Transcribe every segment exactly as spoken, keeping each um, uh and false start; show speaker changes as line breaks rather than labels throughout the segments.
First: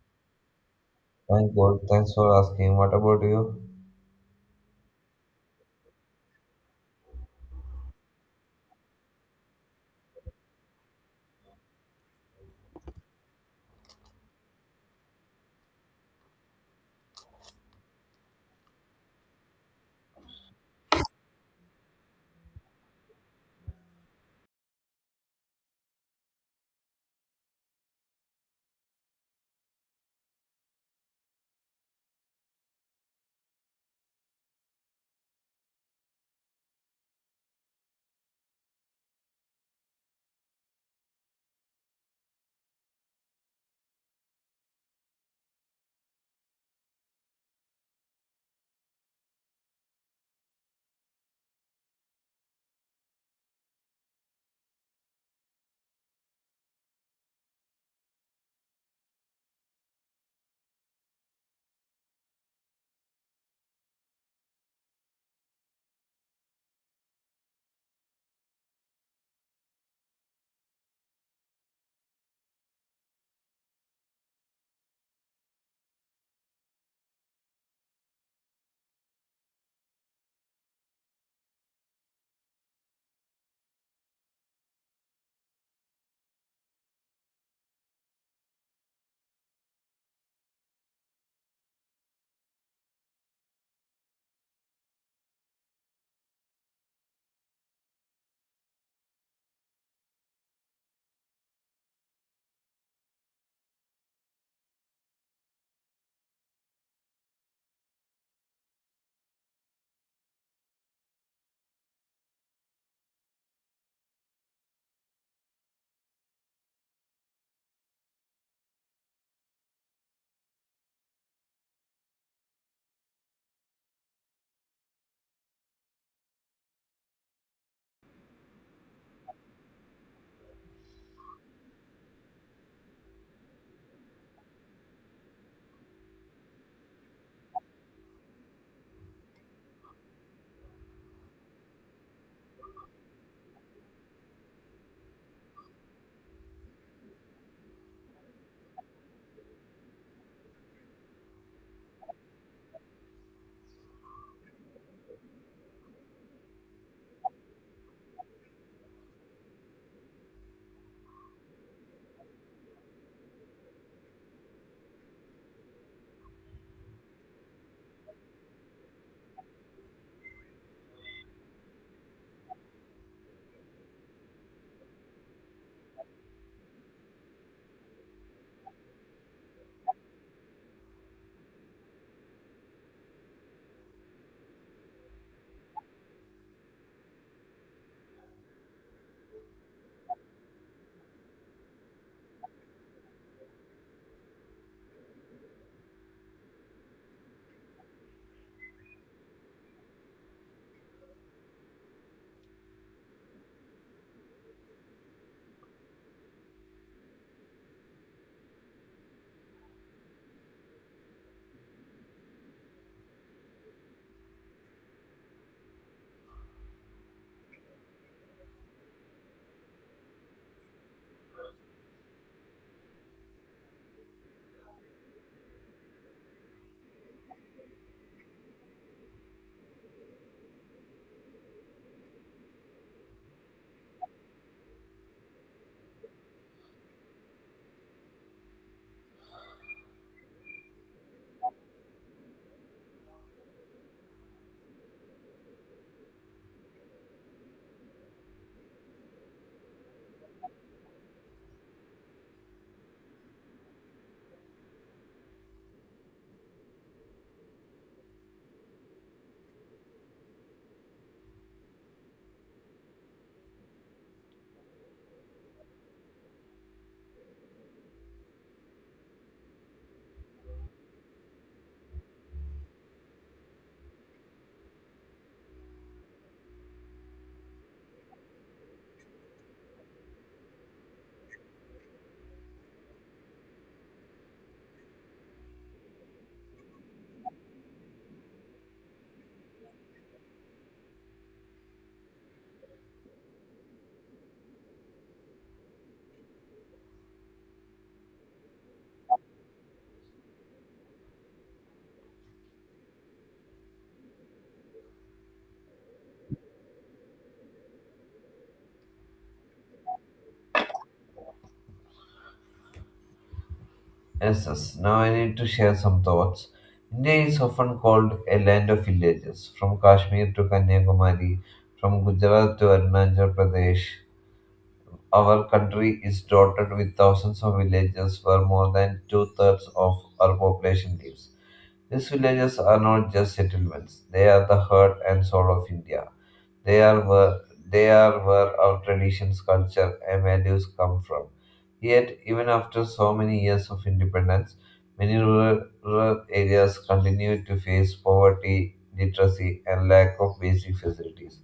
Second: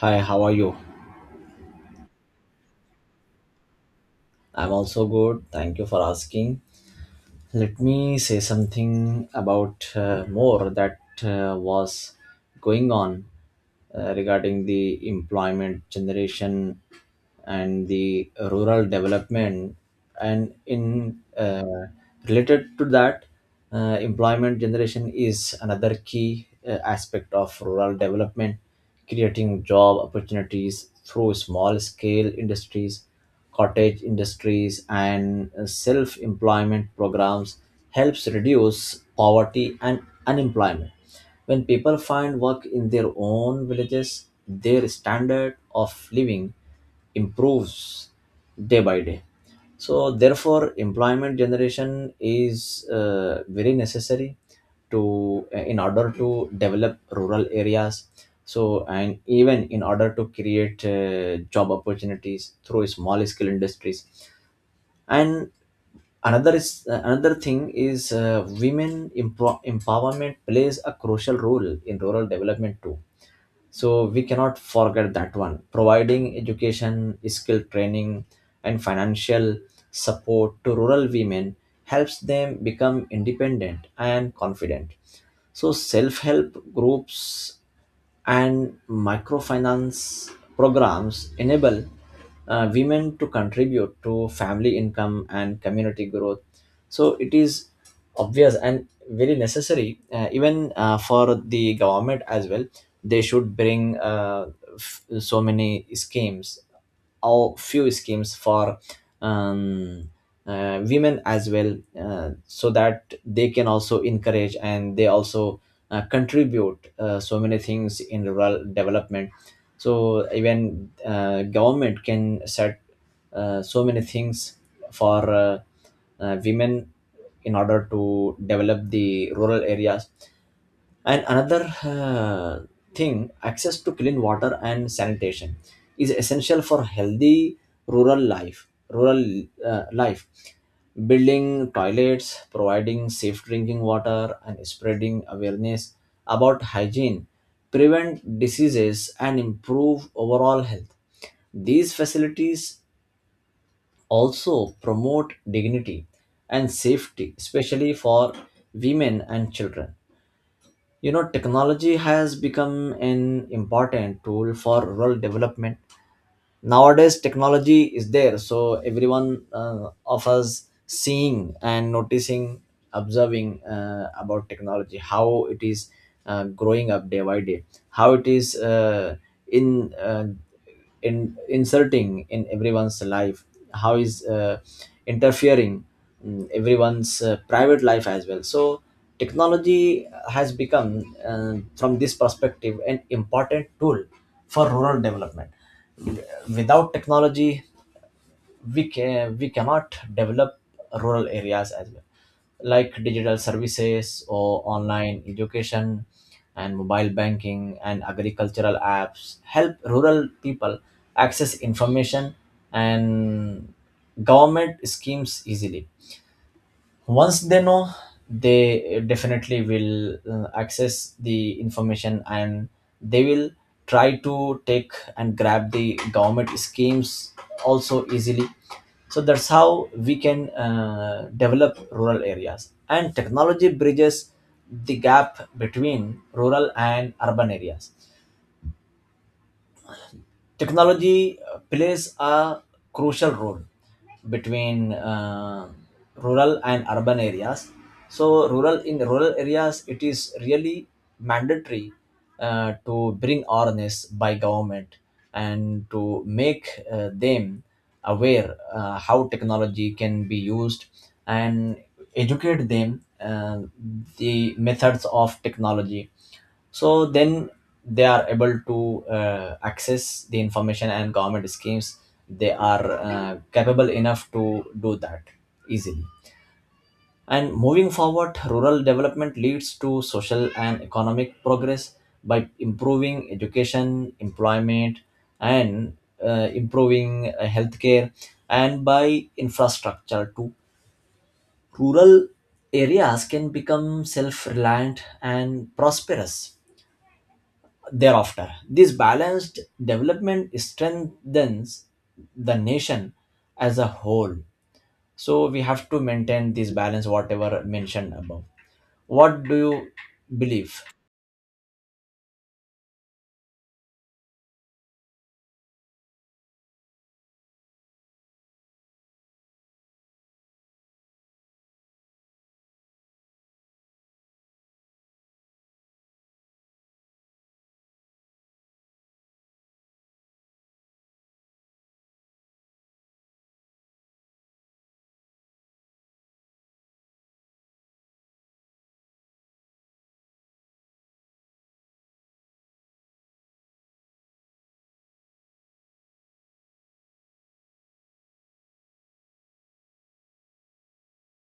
Hi, how are you?
Thank God. Thanks for asking. What about you?
I'm also good. Thank you for asking. Let me say something about uh, more that uh, was going on uh, regarding the employment generation and the rural development and in uh, related to that. Uh, employment generation is another key uh, aspect of rural development. Creating job opportunities through small scale industries, cottage industries and self employment programs helps reduce poverty and unemployment. When people find work in their own villages, their standard of living improves day by day. So therefore employment generation is uh, very necessary to uh, in order to develop rural areas, so and even in order to create uh, job opportunities through small scale industries. And another is uh, another thing is, uh, women empro- empowerment plays a crucial role in rural development too, so we cannot forget that one. Providing education, skill training and financial support to rural women helps them become independent and confident. So self-help groups and microfinance programs enable uh, women to contribute to family income and community growth. So it is obvious and very necessary, uh, even uh, for the government as well. They should bring uh, f- so many schemes or few schemes for Um, uh, women as well, uh, so that they can also encourage and they also uh, contribute uh, so many things in rural development. So even uh, government can set uh, so many things for uh, uh, women in order to develop the rural areas. And another uh, thing, access to clean water and sanitation is essential for healthy rural life. Rural uh, life, building toilets, providing safe drinking water, and spreading awareness about hygiene prevent diseases and improve overall health. These facilities also promote dignity and safety, especially for women and children. You know, technology has become an important tool for rural development. Nowadays technology is there, so everyone uh, of us seeing and noticing, observing uh, about technology, how it is uh, growing up day by day, how it is uh, in uh, in inserting in everyone's life, how is uh, interfering in everyone's uh, private life as well. So technology has become, uh, from this perspective, an important tool for rural development. Without technology, we can we cannot develop rural areas as well, like digital services or online education and mobile banking and agricultural apps help rural people access information and government schemes easily. Once they know, they definitely will uh, access the information and they will try to take and grab the government schemes also easily. So that's how we can uh, develop rural areas, and technology bridges the gap between rural and urban areas. Technology uh, plays a crucial role between uh, rural and urban areas. So, rural in rural areas, it is really mandatory uh, to bring awareness by government and to make uh, them aware uh, how technology can be used, and educate them uh, the methods of technology, so then they are able to uh, access the information and government schemes. They are uh, capable enough to do that easily. And moving forward, rural development leads to social and economic progress. By improving education, employment and uh, improving uh, healthcare, and by infrastructure too, rural areas can become self-reliant and prosperous thereafter. This balanced development strengthens the nation as a whole. So we have to maintain this balance, whatever mentioned above. What do you believe?
Yes, yes. Now I need to share some thoughts. India is often called a land of villages, from Kashmir to Kanyakumari, from Gujarat to Arunachal Pradesh. Our country is dotted with thousands of villages where more than two thirds of our population lives. These villages are not just settlements, they are the heart and soul of India. They are where, they are where our traditions, culture, and values come from. Yet, even after so many years of independence, many rural, rural areas continue to face poverty, literacy, and lack of basic facilities.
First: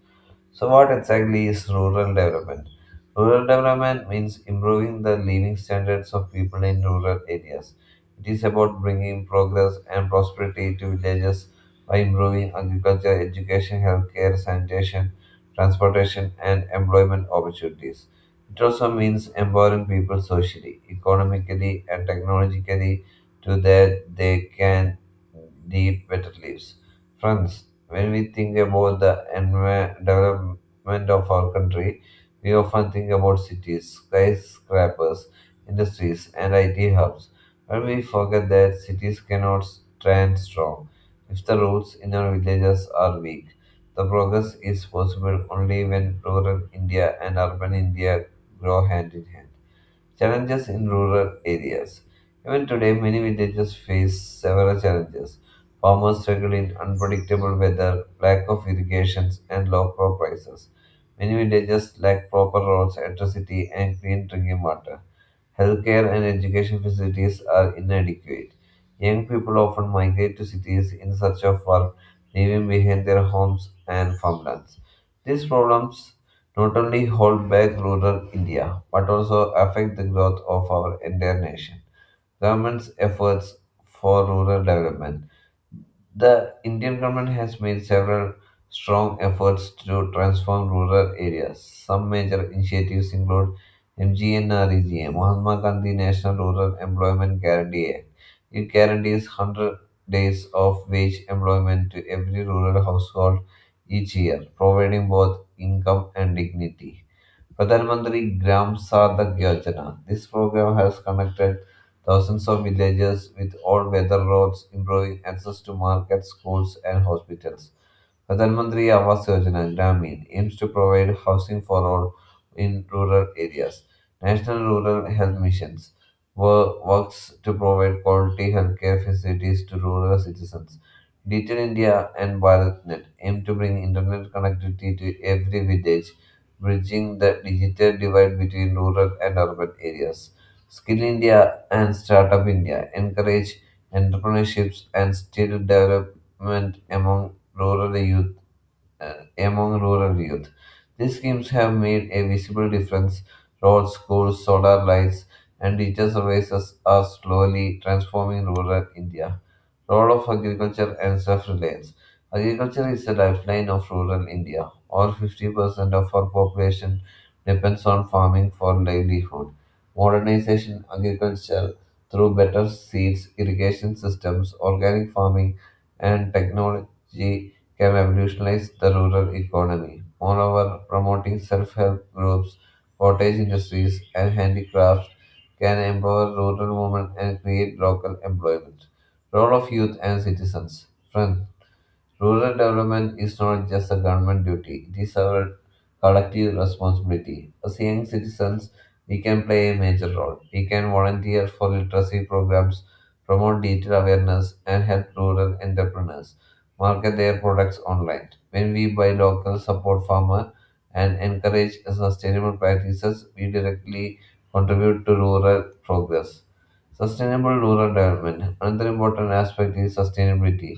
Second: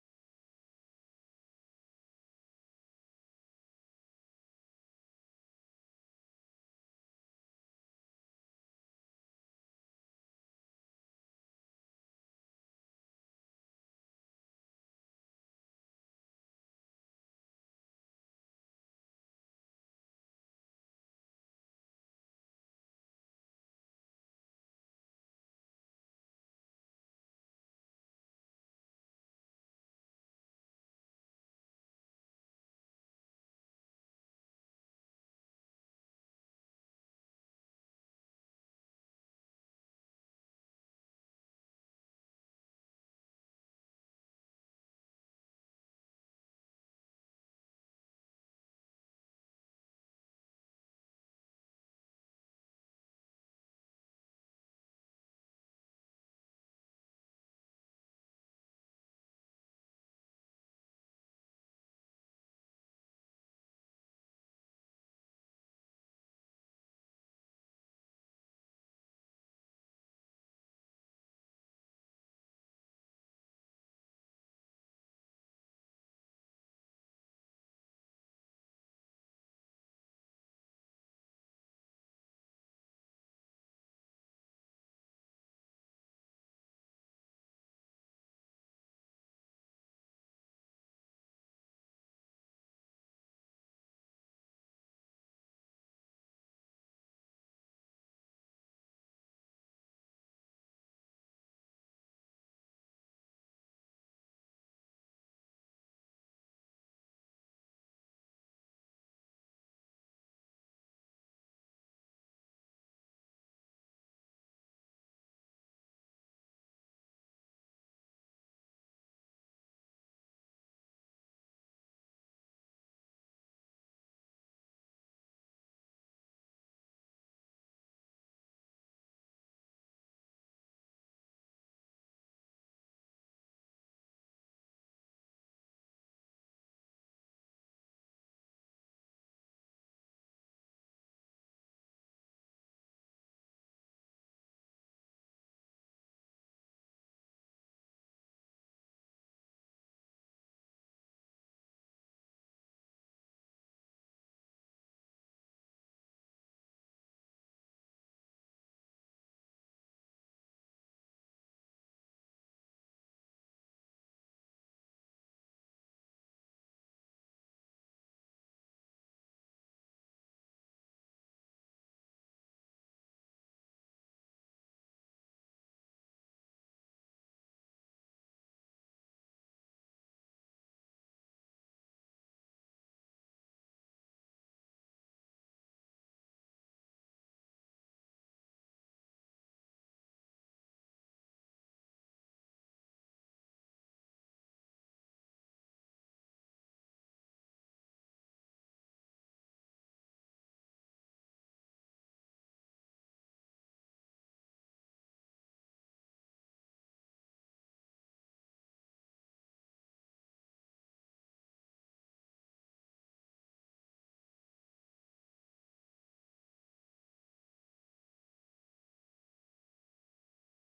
So, what exactly is rural development? Rural development means improving the living standards of people in rural areas. It is about bringing progress and prosperity to villages by improving agriculture, education, healthcare, sanitation, transportation, and employment opportunities. It also means empowering people socially, economically, and technologically to that they can lead better lives. Friends, when we think about the envi- development of our country, we often think about cities, skyscrapers, industries, and I T hubs. But we forget that cities cannot stand strong if the roads in our villages are weak. The progress is possible only when rural India and urban India grow hand in hand. Challenges in rural areas. Even today, many villages face several challenges. Farmers struggle in unpredictable weather, lack of irrigation, and low crop prices. Many villages lack proper roads, electricity, and clean drinking water. Healthcare and education facilities are inadequate. Young people often migrate to cities in search of work, leaving behind their homes and farmlands. These problems not only hold back rural India, but also affect the growth of our entire nation. Government's efforts for rural development. The Indian government has made several strong efforts to transform rural areas. Some major initiatives include MGNREGA, Mahatma Gandhi National Rural Employment Guarantee Act. It guarantees one hundred days of wage employment to every rural household each year, providing both income and dignity. Pradhan Mantri Gram Sadak Yojana. This program has connected thousands of villages with all-weather roads, improving access to markets, schools, and hospitals. Pradhan Mantri Awas Yojana Gramin aims to provide housing for all in rural areas. National Rural Health Missions wo- works to provide quality healthcare facilities to rural citizens. Digital India and BharatNet aim to bring internet connectivity to every village, bridging the digital divide between rural and urban areas. Skill India and Startup India encourage entrepreneurships and skill development among rural youth, uh, among rural youth. These schemes have made a visible difference. Roads, schools, solar lights, and digital services are slowly transforming rural India. Role of agriculture and self-reliance. Agriculture is the lifeline of rural India. All fifty percent of our population depends on farming for livelihood. Modernization agriculture through better seeds, irrigation systems, organic farming, and technology can revolutionize the rural economy. Moreover, promoting self help groups, cottage industries, and handicrafts can empower rural women and create local employment. Role of youth and citizens. Friend, rural development is not just a government duty, it is our collective responsibility. As young citizens, we can play a major role. We can volunteer for literacy programs, promote digital awareness, and help rural entrepreneurs market their products online. When we buy local, support farmers, and encourage sustainable practices, we directly contribute to rural progress. Sustainable rural development. Another important aspect is sustainability.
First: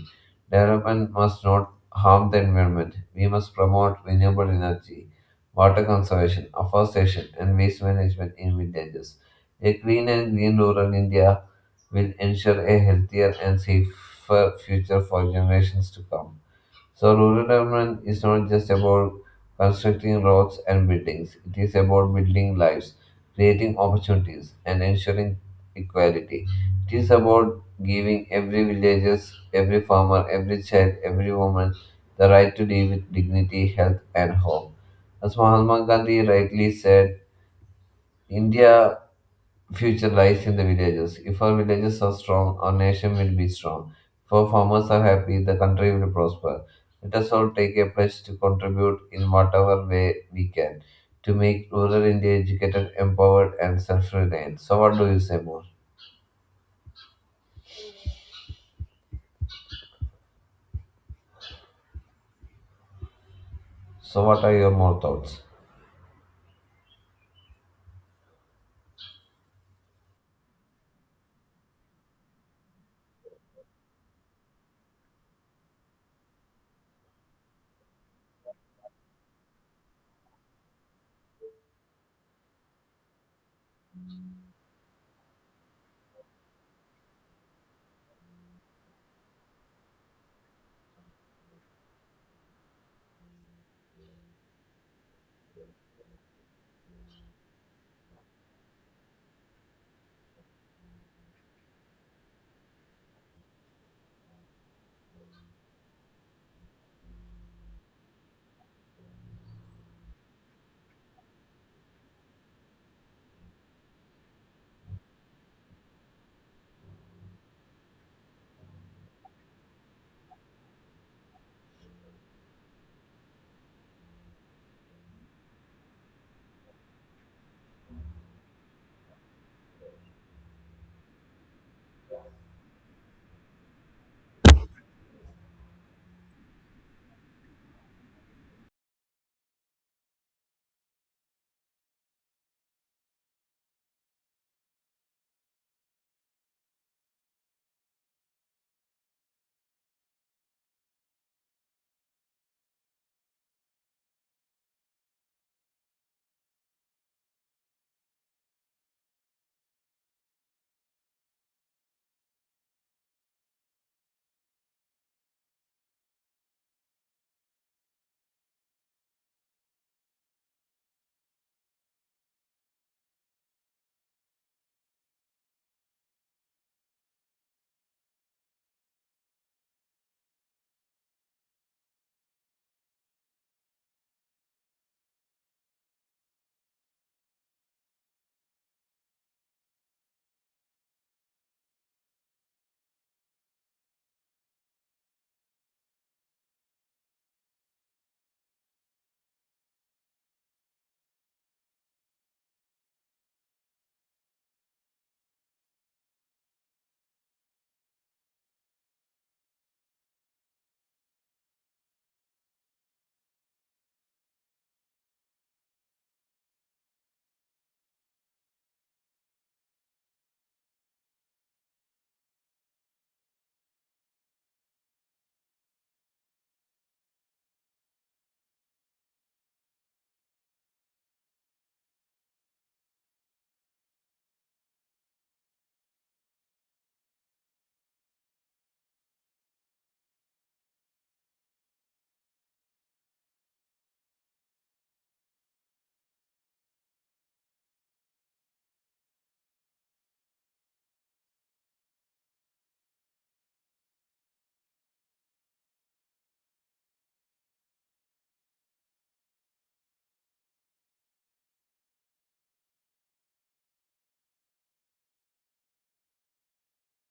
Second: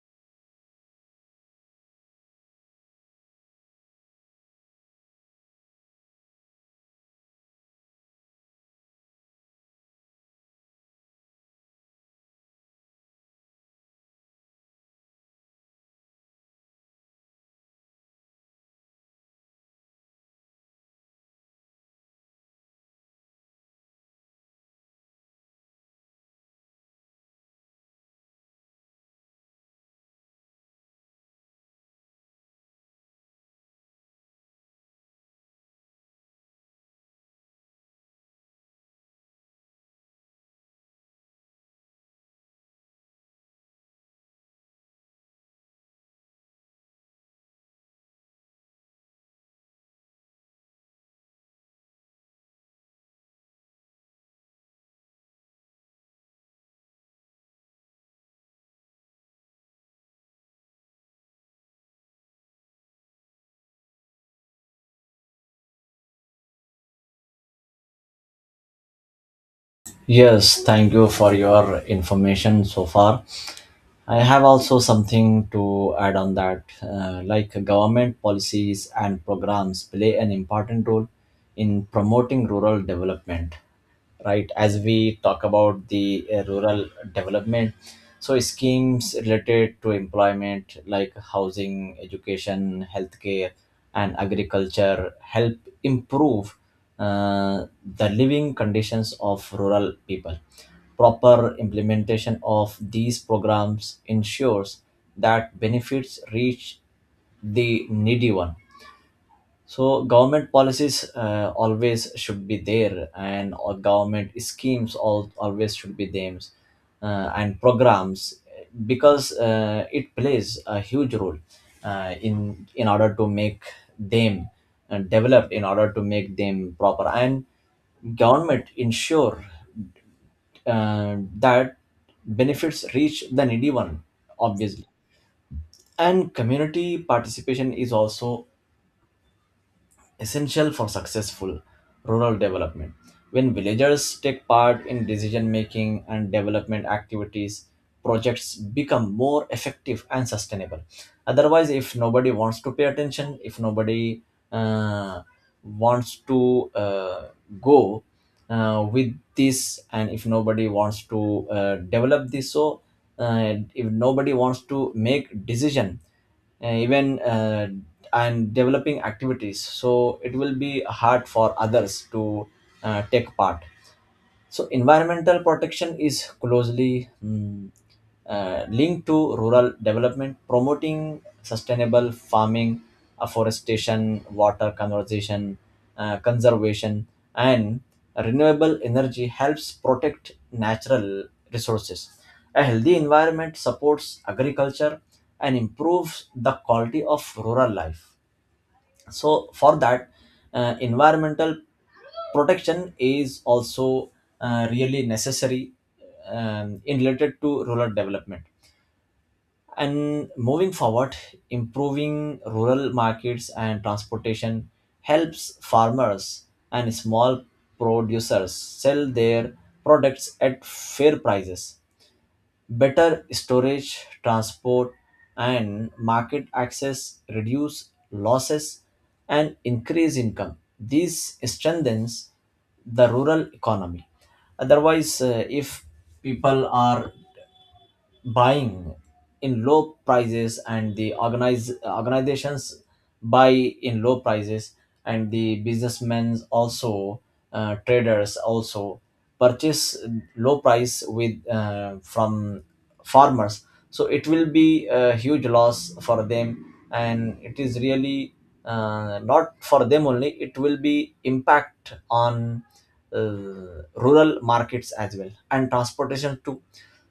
Development must not harm the environment. We must promote renewable energy, water conservation, afforestation, and waste management in villages. A clean and green rural India will ensure a healthier and safer future for generations to come. So, rural development is not just about constructing roads and buildings, it is about building lives, creating opportunities, and ensuring equality. It is about giving every villager, every farmer, every child, every woman the right to live with dignity, health, and hope. As Mahatma Gandhi rightly said, India future lies in the villages. If our villages are strong, our nation will be strong. If our farmers are happy, the country will prosper. Let us all take a pledge to contribute in whatever way we can to make rural India educated, empowered, and self reliant. So, what do you say more? So, what are your more thoughts?
Yes, thank you for your information so far. I have also something to add on that. Uh, like, government policies and programs play an important role in promoting rural development, right? As we talk about the uh, rural development, so schemes related to employment like housing, education, healthcare and agriculture help improve uh, the living conditions of rural people. Proper implementation of these programs ensures that benefits reach the needy one. So government policies uh, always should be there, and all government schemes all, always should be there, uh, and programs, because uh, it plays a huge role uh, in in order to make them uh, developed, in order to make them proper. And government ensure uh, that benefits reach the needy one, obviously. And community participation is also essential for successful rural development. When villagers take part in decision making and development activities, projects become more effective and sustainable. Otherwise, if nobody wants to pay attention, if nobody uh, wants to uh, go uh, with this, and if nobody wants to uh, develop this, so uh, if nobody wants to make decision, uh, even uh, and developing activities, so it will be hard for others to uh, take part. So environmental protection is closely mm, uh, linked to rural development. Promoting sustainable farming, afforestation, water conservation, uh, conservation and renewable energy helps protect natural resources. A healthy environment supports agriculture and improves the quality of rural life. So for that, uh, environmental protection is also uh, really necessary um, in related to rural development. And moving forward, improving rural markets and transportation helps farmers and small producers sell their products at fair prices. Better storage, transport, and market access reduce losses and increase income. This strengthens the rural economy. Otherwise, uh, if people are buying in low prices, and the organize, organizations buy in low prices, and the businessmen also, uh, traders also purchase low price with uh, from farmers, so it will be a huge loss for them. And it is really, uh, not for them only, it will be impact on uh, rural markets as well and transportation too.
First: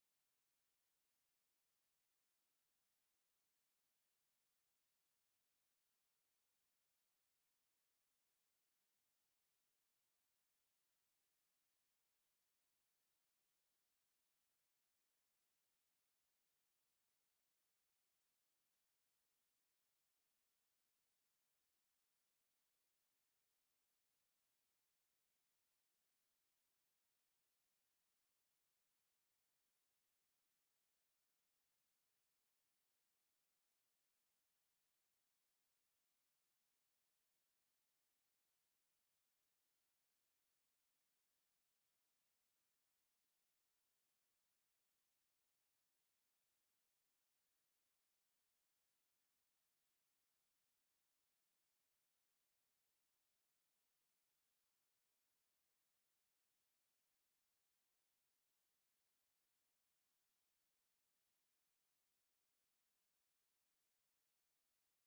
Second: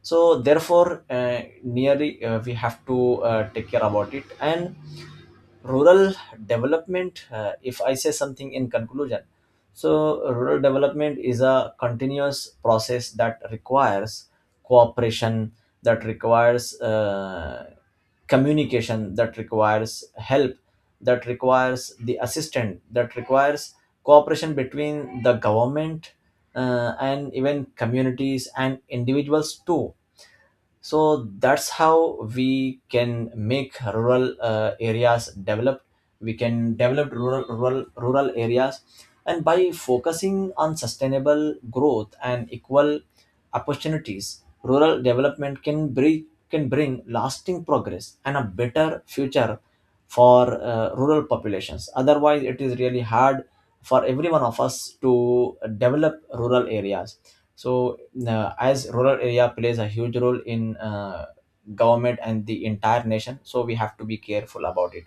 So therefore, uh, nearly, uh, we have to uh, take care about it. And rural development, uh, if I say something in conclusion, so rural development is a continuous process that requires cooperation, that requires uh, communication, that requires help, that requires the assistant, that requires cooperation between the government uh, and even communities and individuals too. So that's how we can make rural uh, areas developed. We can develop rural, rural rural areas. And by focusing on sustainable growth and equal opportunities, rural development can bring can bring lasting progress and a better future for uh, rural populations. Otherwise it is really hard for every one of us to develop rural areas. So uh, as rural area plays a huge role in uh, government and the entire nation, so we have to be careful about it.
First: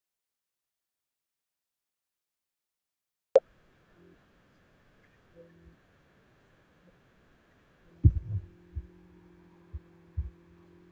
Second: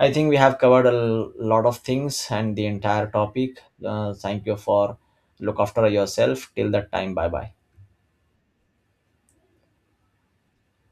I think we have covered a l- lot of things and the entire topic. Uh, thank you for, look after yourself. Till that time, bye bye.